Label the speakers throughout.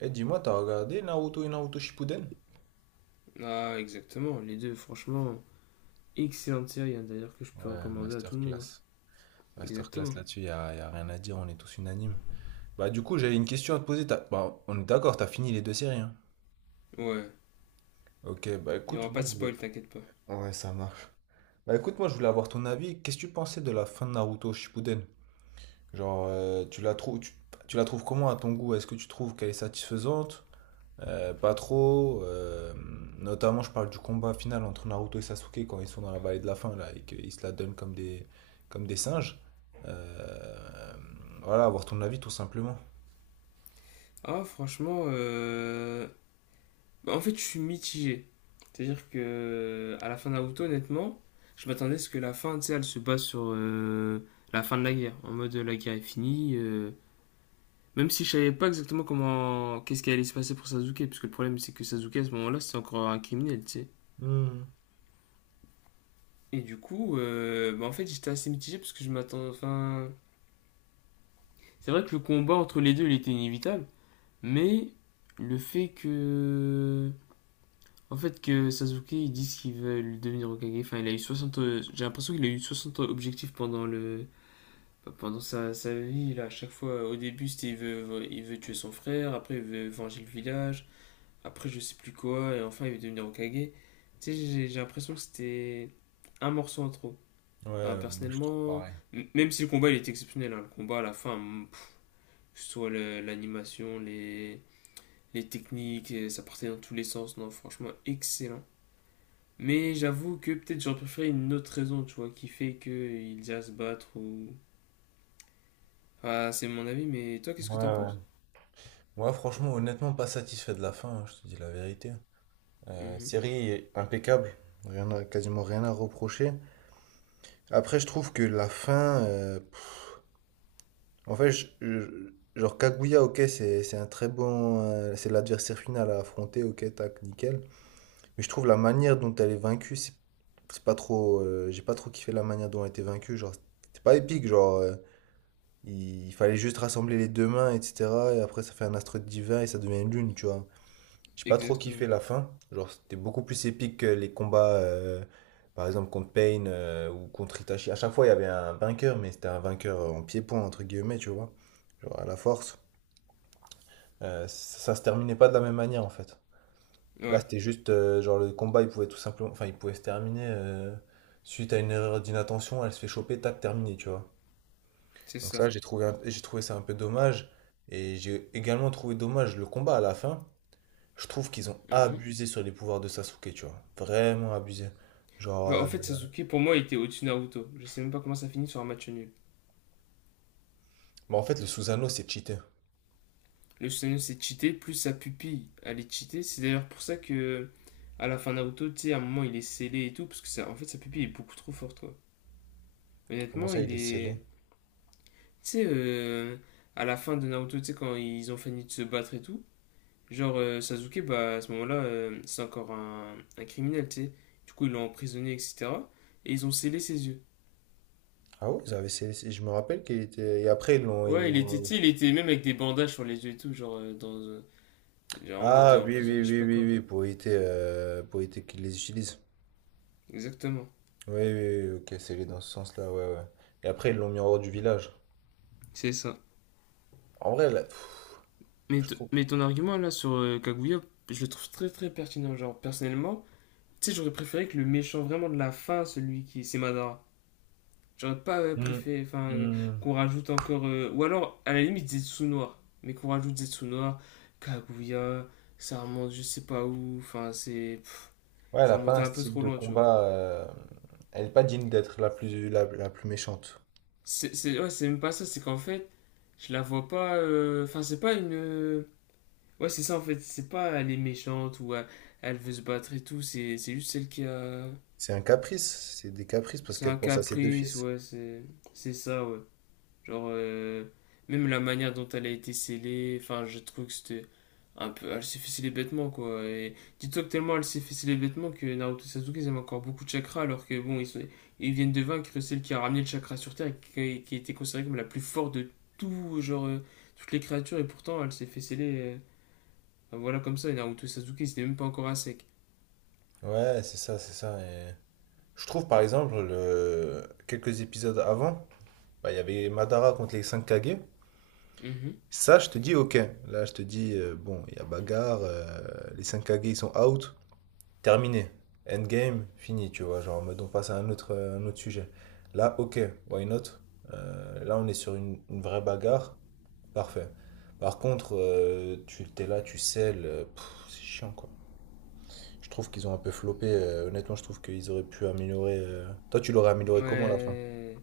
Speaker 1: Eh, dis-moi, t'as regardé Naruto et Naruto Shippuden?
Speaker 2: Ah, exactement, les deux, franchement, excellente série, hein, d'ailleurs, que je peux
Speaker 1: Ouais,
Speaker 2: recommander à tout le monde, hein.
Speaker 1: masterclass. Masterclass
Speaker 2: Exactement.
Speaker 1: là-dessus, y a rien à dire, on est tous unanimes. J'avais une question à te poser. Bah, on est d'accord, t'as fini les deux séries, hein.
Speaker 2: Ouais,
Speaker 1: Ok, bah
Speaker 2: il n'y
Speaker 1: écoute,
Speaker 2: aura
Speaker 1: moi
Speaker 2: pas de
Speaker 1: je voulais.
Speaker 2: spoil, t'inquiète pas.
Speaker 1: Ouais, ça marche. Bah écoute, moi je voulais avoir ton avis. Qu'est-ce que tu pensais de la fin de Naruto Shippuden? Tu la trouves, tu la trouves comment à ton goût? Est-ce que tu trouves qu'elle est satisfaisante? Pas trop. Notamment, je parle du combat final entre Naruto et Sasuke quand ils sont dans la vallée de la fin là, et qu'ils se la donnent comme des singes. Euh, voilà, avoir ton avis tout simplement.
Speaker 2: Ah, franchement, bah, en fait, je suis mitigé. C'est-à-dire que, à la fin de Naruto, honnêtement, je m'attendais à ce que la fin, tu sais, elle se base sur la fin de la guerre. En mode, la guerre est finie. Même si je savais pas exactement comment. Qu'est-ce qui allait se passer pour Sasuke, parce que le problème, c'est que Sasuke, à ce moment-là, c'est encore un criminel, tu sais.
Speaker 1: Hmm.
Speaker 2: Et du coup, bah, en fait, j'étais assez mitigé parce que je m'attends. Enfin, c'est vrai que le combat entre les deux, il était inévitable, mais le fait que. En fait, que Sasuke, ils disent qu'ils veulent devenir Hokage. Enfin, il a eu 60 J'ai l'impression qu'il a eu 60 objectifs pendant le. Bah, Pendant sa vie, là, à chaque fois, au début, c'était il veut tuer son frère, après, il veut venger le village, après, je sais plus quoi, et enfin, il veut devenir Hokage. Tu sais, j'ai l'impression que c'était un morceau en trop. Enfin,
Speaker 1: Ouais, moi, je trouve
Speaker 2: personnellement,
Speaker 1: pareil.
Speaker 2: même si le combat il est exceptionnel, hein, le combat à la fin, mm, pff, que ce soit l'animation, les techniques, et ça partait dans tous les sens, non, franchement, excellent. Mais j'avoue que peut-être j'aurais préféré une autre raison, tu vois, qui fait qu'ils aient à se battre ou. Ah, c'est mon avis, mais toi, qu'est-ce
Speaker 1: Ouais,
Speaker 2: que t'en
Speaker 1: ouais.
Speaker 2: penses?
Speaker 1: Moi, franchement, honnêtement, pas satisfait de la fin, hein, je te dis la vérité.
Speaker 2: Mhm.
Speaker 1: Série impeccable, rien à- quasiment rien à reprocher. Après, je trouve que la fin, en fait, genre Kaguya, ok, c'est un très bon. C'est l'adversaire final à affronter, ok, tac, nickel. Mais je trouve la manière dont elle est vaincue, c'est pas trop. J'ai pas trop kiffé la manière dont elle était vaincue. Genre, c'est pas épique, genre. Il fallait juste rassembler les deux mains, etc. Et après, ça fait un astre divin et ça devient une lune, tu vois. J'ai pas trop kiffé
Speaker 2: Exactement.
Speaker 1: la fin. Genre, c'était beaucoup plus épique que les combats, par exemple, contre Pain ou contre Itachi. À chaque fois, il y avait un vainqueur, mais c'était un vainqueur en pied-point, entre guillemets, tu vois. Genre, à la force. Ça, ça se terminait pas de la même manière, en fait. Là,
Speaker 2: Ouais,
Speaker 1: c'était juste, genre, le combat, il pouvait tout simplement. Enfin, il pouvait se terminer suite à une erreur d'inattention, elle se fait choper, tac, terminé, tu vois.
Speaker 2: c'est
Speaker 1: Donc,
Speaker 2: ça.
Speaker 1: ça, j'ai trouvé ça un peu dommage. Et j'ai également trouvé dommage le combat à la fin. Je trouve qu'ils ont
Speaker 2: Mhm.
Speaker 1: abusé sur les pouvoirs de Sasuke, tu vois. Vraiment abusé. Genre.
Speaker 2: Bah, en fait, Sasuke, pour moi, il était au-dessus de Naruto. Je sais même pas comment ça finit sur un match nul.
Speaker 1: Bah, en fait, le Susanoo, c'est cheaté.
Speaker 2: Le Susanoo s'est cheaté, plus sa pupille, elle est cheatée. C'est d'ailleurs pour ça que à la fin de Naruto, tu sais, à un moment il est scellé et tout, parce que ça, en fait sa pupille est beaucoup trop forte, quoi.
Speaker 1: Comment
Speaker 2: Honnêtement,
Speaker 1: ça,
Speaker 2: il
Speaker 1: il est scellé?
Speaker 2: est. Tu sais, à la fin de Naruto, tu sais, quand ils ont fini de se battre et tout, Sasuke, bah à ce moment-là, c'est encore un criminel, tu sais. Du coup, ils l'ont emprisonné, etc. Et ils ont scellé ses yeux.
Speaker 1: Ah oui, ils avaient scellé. Je me rappelle qu'il était. Et après,
Speaker 2: Ouais, il était, tu
Speaker 1: oui.
Speaker 2: sais, il était même avec des bandages sur les yeux et tout, dans, genre en mode
Speaker 1: Ah oui, oui,
Speaker 2: emprisonné, je sais
Speaker 1: oui,
Speaker 2: pas
Speaker 1: oui,
Speaker 2: quoi.
Speaker 1: oui, pour éviter qu'ils les utilisent.
Speaker 2: Exactement.
Speaker 1: Oui, oui, oui, ok, scellé dans ce sens-là, ouais, ouais. Et après, ils l'ont mis en hors du village.
Speaker 2: C'est ça.
Speaker 1: En vrai, là, pff,
Speaker 2: Mais,
Speaker 1: je trouve.
Speaker 2: mais ton argument là sur Kaguya, je le trouve très très pertinent. Genre, personnellement, tu sais, j'aurais préféré que le méchant vraiment de la fin, celui qui. C'est Madara. J'aurais pas
Speaker 1: Hmm,
Speaker 2: préféré enfin,
Speaker 1: hmm.
Speaker 2: qu'on rajoute encore ou alors, à la limite, Zetsu Noir. Mais qu'on rajoute Zetsu Noir, Kaguya, ça remonte je sais pas où. Enfin, c'est. Pff,
Speaker 1: Ouais, elle
Speaker 2: Ça
Speaker 1: a pas
Speaker 2: remontait
Speaker 1: un
Speaker 2: un peu
Speaker 1: style
Speaker 2: trop
Speaker 1: de
Speaker 2: loin, tu vois.
Speaker 1: combat. Elle est pas digne d'être la plus, la plus méchante.
Speaker 2: Ouais, c'est même pas ça, c'est qu'en fait, je la vois pas. Enfin, c'est pas une. Ouais, c'est ça en fait, c'est pas elle est méchante ou elle, elle veut se battre et tout, c'est juste celle qui a.
Speaker 1: C'est un caprice, c'est des caprices parce
Speaker 2: C'est
Speaker 1: qu'elle
Speaker 2: un
Speaker 1: pense à ses deux
Speaker 2: caprice,
Speaker 1: fils.
Speaker 2: ouais, c'est ça, ouais. Genre, même la manière dont elle a été scellée, enfin, je trouve que c'était un peu. Elle s'est fait sceller bêtement, quoi. Et dis-toi que tellement elle s'est fait sceller bêtement que Naruto et Sasuke, ils avaient encore beaucoup de chakra, alors que bon, ils viennent de vaincre celle qui a ramené le chakra sur Terre et qui était considérée comme la plus forte de tout, toutes les créatures, et pourtant elle s'est fait sceller. Voilà, comme ça, Naruto Sasuke, c'était même pas encore à sec.
Speaker 1: Ouais, c'est ça, c'est ça. Et je trouve par exemple, le... quelques épisodes avant, bah, il y avait Madara contre les 5 Kage.
Speaker 2: Mhm.
Speaker 1: Ça, je te dis ok. Là, je te dis, bon, il y a bagarre, les 5 Kage ils sont out, terminé. Endgame, fini, tu vois. Genre, en mode, on passe à un autre sujet. Là, ok, why not? Là, on est sur une vraie bagarre, parfait. Par contre, tu t'es là, tu selles, pff, c'est chiant quoi. Je trouve qu'ils ont un peu floppé. Honnêtement, je trouve qu'ils auraient pu améliorer. Toi, tu l'aurais amélioré comment à la fin?
Speaker 2: Ouais.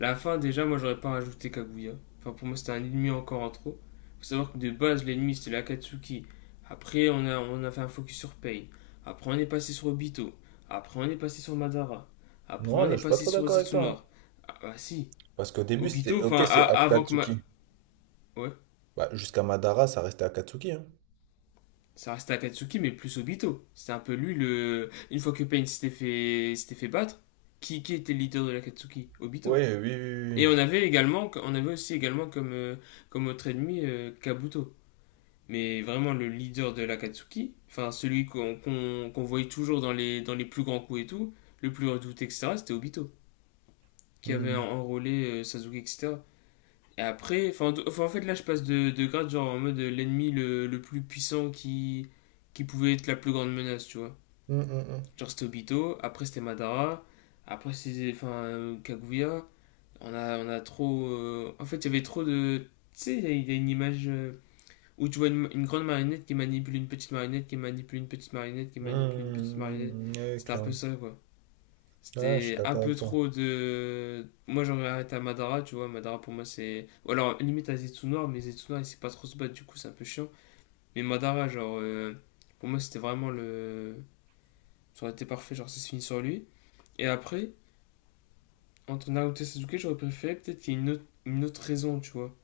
Speaker 2: La fin, déjà, moi, j'aurais pas rajouté Kaguya. Enfin, pour moi, c'était un ennemi encore en trop. Faut savoir que de base, l'ennemi, c'était l'Akatsuki. Après, on a fait un focus sur Pain. Après, on est passé sur Obito. Après, on est passé sur Madara. Après,
Speaker 1: Moi,
Speaker 2: on
Speaker 1: là,
Speaker 2: est
Speaker 1: je suis pas
Speaker 2: passé
Speaker 1: trop
Speaker 2: sur
Speaker 1: d'accord avec
Speaker 2: Zetsu
Speaker 1: toi, hein.
Speaker 2: Noir. Ah, bah si.
Speaker 1: Parce qu'au début, c'était
Speaker 2: Obito,
Speaker 1: OK,
Speaker 2: enfin,
Speaker 1: c'est
Speaker 2: avant que ma...
Speaker 1: Akatsuki.
Speaker 2: Ouais.
Speaker 1: Bah, jusqu'à Madara, ça restait Akatsuki. Hein.
Speaker 2: Ça restait Akatsuki, mais plus Obito. C'était un peu lui, le... Une fois que Pain s'était fait battre, qui était le leader de l'Akatsuki
Speaker 1: Oui,
Speaker 2: Obito.
Speaker 1: oui, oui,
Speaker 2: Et
Speaker 1: oui.
Speaker 2: on avait également, on avait aussi également comme, comme autre ennemi Kabuto. Mais vraiment le leader de l'Akatsuki, enfin celui qu'on voyait toujours dans dans les plus grands coups et tout, le plus redouté, etc., c'était Obito, qui avait
Speaker 1: Hmm.
Speaker 2: enrôlé Sasuke, etc. Et après, enfin, en fait là je passe de grade genre en mode l'ennemi le plus puissant qui pouvait être la plus grande menace, tu vois.
Speaker 1: Hmm, hmm,
Speaker 2: Genre c'était Obito, après c'était Madara, après c'était enfin, Kaguya. On a trop. En fait, il y avait trop de. Tu sais, il y a une image où tu vois une grande marionnette qui manipule une petite marionnette, qui manipule une petite marionnette, qui
Speaker 1: hmm.
Speaker 2: manipule une petite marionnette.
Speaker 1: Hmm, ouais,
Speaker 2: C'était un peu
Speaker 1: clairement.
Speaker 2: ça, quoi.
Speaker 1: Ouais, je suis
Speaker 2: C'était un
Speaker 1: d'accord
Speaker 2: peu
Speaker 1: avec toi.
Speaker 2: trop de. Moi, j'aurais arrêté à Madara, tu vois. Madara, pour moi, c'est. Ou alors, limite à Zetsu noir mais Zetsunoir, il sait pas trop se battre, du coup, c'est un peu chiant. Mais Madara, genre. Pour moi, c'était vraiment le. Ça aurait été parfait, genre, ça se finit sur lui. Et après, entre Naruto et Sasuke, j'aurais préféré peut-être qu'il y ait une une autre raison, tu vois.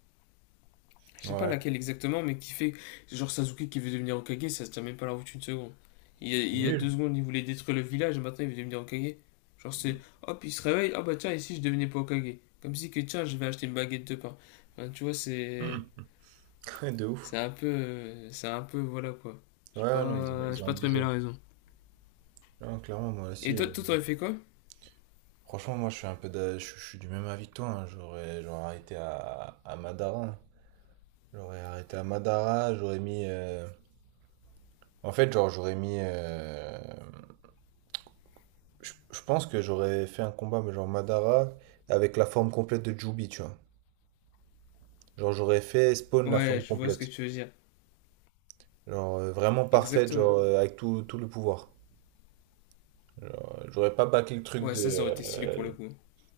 Speaker 2: Je sais pas
Speaker 1: Ouais,
Speaker 2: laquelle exactement, mais qui fait. Genre Sasuke qui veut devenir Hokage, ça se tient même pas la route une seconde.
Speaker 1: c'est
Speaker 2: Il y a deux
Speaker 1: nul.
Speaker 2: secondes, il voulait détruire le village et maintenant il veut devenir Hokage. Genre c'est. Hop, il se réveille, ah bah tiens, ici je devenais pas Hokage. Comme si que tiens, je vais acheter une baguette de pain. Enfin, tu vois, c'est.
Speaker 1: Hmm. De ouf.
Speaker 2: C'est un peu. C'est un peu. Voilà quoi.
Speaker 1: Ouais,
Speaker 2: J'ai
Speaker 1: ouais, non,
Speaker 2: pas.
Speaker 1: ils
Speaker 2: J'ai
Speaker 1: ont
Speaker 2: pas trop aimé
Speaker 1: abusé.
Speaker 2: la raison.
Speaker 1: Non, clairement, moi
Speaker 2: Et
Speaker 1: aussi.
Speaker 2: toi, toi t'aurais fait quoi?
Speaker 1: Franchement, moi, je suis un peu d'a- je suis du même avis que toi, hein. J'aurais, j'aurais arrêté à Madara, hein. J'aurais arrêté à Madara. J'aurais mis. En fait, genre, j'aurais mis. Je pense que j'aurais fait un combat, mais genre Madara avec la forme complète de Jubi, tu vois. Genre, j'aurais fait Spawn la
Speaker 2: Ouais,
Speaker 1: forme
Speaker 2: je vois ce que
Speaker 1: complète.
Speaker 2: tu veux dire.
Speaker 1: Genre, vraiment parfaite,
Speaker 2: Exactement.
Speaker 1: genre, avec tout, tout le pouvoir. Genre, j'aurais pas bâclé le truc
Speaker 2: Ouais,
Speaker 1: de.
Speaker 2: ça aurait été stylé pour le coup.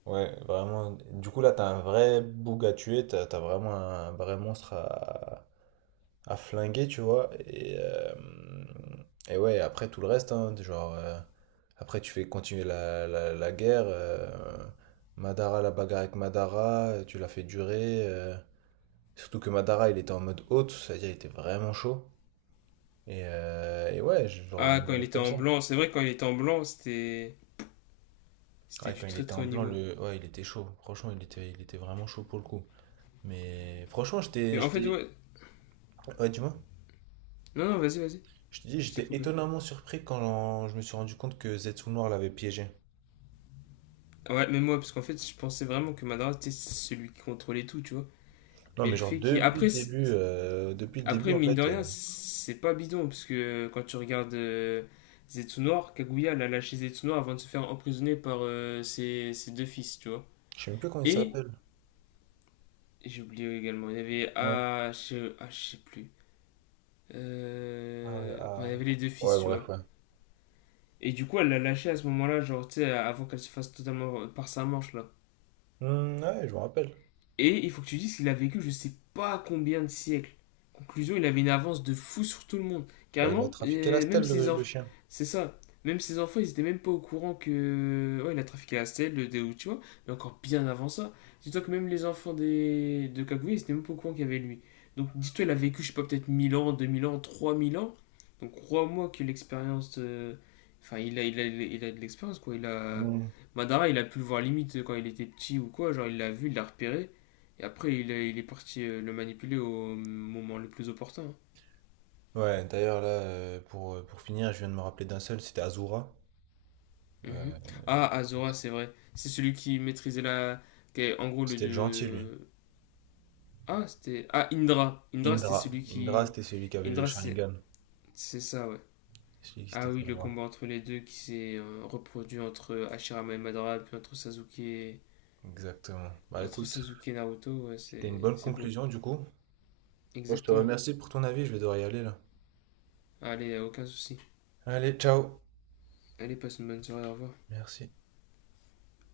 Speaker 1: Ouais, vraiment. Du coup, là, t'as un vrai boug à tuer. T'as, t'as vraiment un vrai monstre à flinguer, tu vois. Et ouais, après tout le reste, hein, genre, après tu fais continuer la guerre. Madara, la bagarre avec Madara, tu l'as fait durer. Surtout que Madara, il était en mode haute, c'est-à-dire il était vraiment chaud. Et ouais, je l'aurais
Speaker 2: Ah, quand il
Speaker 1: amélioré
Speaker 2: était
Speaker 1: comme
Speaker 2: en
Speaker 1: ça.
Speaker 2: blanc, c'est vrai, quand il était en blanc, c'était. C'était
Speaker 1: Ouais, quand
Speaker 2: du
Speaker 1: il
Speaker 2: très
Speaker 1: était
Speaker 2: très
Speaker 1: en
Speaker 2: haut
Speaker 1: blanc,
Speaker 2: niveau.
Speaker 1: le... ouais, il était chaud. Franchement, il était vraiment chaud pour le coup. Mais franchement, j'étais,
Speaker 2: Et en fait,
Speaker 1: j'étais...
Speaker 2: ouais.
Speaker 1: Ouais, dis-moi.
Speaker 2: Non, non, vas-y, vas-y,
Speaker 1: Je te dis,
Speaker 2: je t'ai
Speaker 1: j'étais
Speaker 2: coupé.
Speaker 1: étonnamment surpris quand je me suis rendu compte que Zetsu Noir l'avait piégé.
Speaker 2: Ah ouais, mais moi, parce qu'en fait, je pensais vraiment que Madara, c'était celui qui contrôlait tout, tu vois.
Speaker 1: Non,
Speaker 2: Mais
Speaker 1: mais
Speaker 2: le
Speaker 1: genre
Speaker 2: fait qu'il. Après,
Speaker 1: depuis le début
Speaker 2: après,
Speaker 1: en
Speaker 2: mine de
Speaker 1: fait,
Speaker 2: rien, c'est pas bidon, parce que quand tu regardes Zetsunor, Kaguya l'a lâché Zetsunor avant de se faire emprisonner par ses deux fils, tu vois.
Speaker 1: je sais même plus comment il
Speaker 2: Et,
Speaker 1: s'appelle.
Speaker 2: j'ai oublié également, il y avait.
Speaker 1: Ouais.
Speaker 2: Ah, je sais plus.
Speaker 1: Ah ouais,
Speaker 2: Enfin, il
Speaker 1: ah.
Speaker 2: y avait les deux fils,
Speaker 1: Ouais,
Speaker 2: tu
Speaker 1: bref,
Speaker 2: vois.
Speaker 1: ouais.
Speaker 2: Et du coup, elle l'a lâché à ce moment-là, genre, tu sais, avant qu'elle se fasse totalement par sa manche, là.
Speaker 1: Hmm, ouais, je me rappelle.
Speaker 2: Et il faut que tu dises qu'il a vécu je sais pas combien de siècles. Conclusion, il avait une avance de fou sur tout le monde.
Speaker 1: Bah, il a
Speaker 2: Carrément,
Speaker 1: trafiqué la stèle,
Speaker 2: même ses
Speaker 1: le
Speaker 2: enfants.
Speaker 1: chien.
Speaker 2: C'est ça. Même ses enfants, ils étaient même pas au courant que. Ouais, il a trafiqué la stèle, le déo, tu vois. Mais encore bien avant ça. Dis-toi que même les enfants des... de Kaguya, ils étaient même pas au courant qu'il y avait lui. Donc dis-toi, il a vécu, je sais pas, peut-être 1000 ans, 2000 ans, 3000 ans. Donc crois-moi que enfin, il a de l'expérience, quoi. Il a.
Speaker 1: Hmm.
Speaker 2: Madara, il a pu le voir limite quand il était petit ou quoi. Genre, il l'a vu, il l'a repéré. Et après, il est parti le manipuler au moment le plus opportun, hein.
Speaker 1: Ouais, d'ailleurs, là, pour finir, je viens de me rappeler d'un seul, c'était Azura.
Speaker 2: Mhm.
Speaker 1: Euh,
Speaker 2: Ah, Azora, c'est vrai. C'est celui qui maîtrisait la. Qui est, en gros,
Speaker 1: C'était le gentil, lui.
Speaker 2: ah, c'était. Ah, Indra. Indra, c'était
Speaker 1: Indra.
Speaker 2: celui
Speaker 1: Indra,
Speaker 2: qui.
Speaker 1: c'était celui qui avait le
Speaker 2: Indra,
Speaker 1: Sharingan.
Speaker 2: c'est ça, ouais.
Speaker 1: Celui qui
Speaker 2: Ah
Speaker 1: s'était
Speaker 2: oui,
Speaker 1: fait
Speaker 2: le
Speaker 1: avoir.
Speaker 2: combat entre les deux qui s'est reproduit entre Hashirama et Madara, puis
Speaker 1: Exactement. Bah,
Speaker 2: entre
Speaker 1: écoute,
Speaker 2: Sasuke et Naruto, ouais,
Speaker 1: c'était une bonne
Speaker 2: c'est beau.
Speaker 1: conclusion, du coup. Moi, je te
Speaker 2: Exactement.
Speaker 1: remercie pour ton avis, je vais devoir y aller, là.
Speaker 2: Allez, aucun souci.
Speaker 1: Allez, ciao.
Speaker 2: Allez, passe une bonne soirée, au revoir.
Speaker 1: Merci.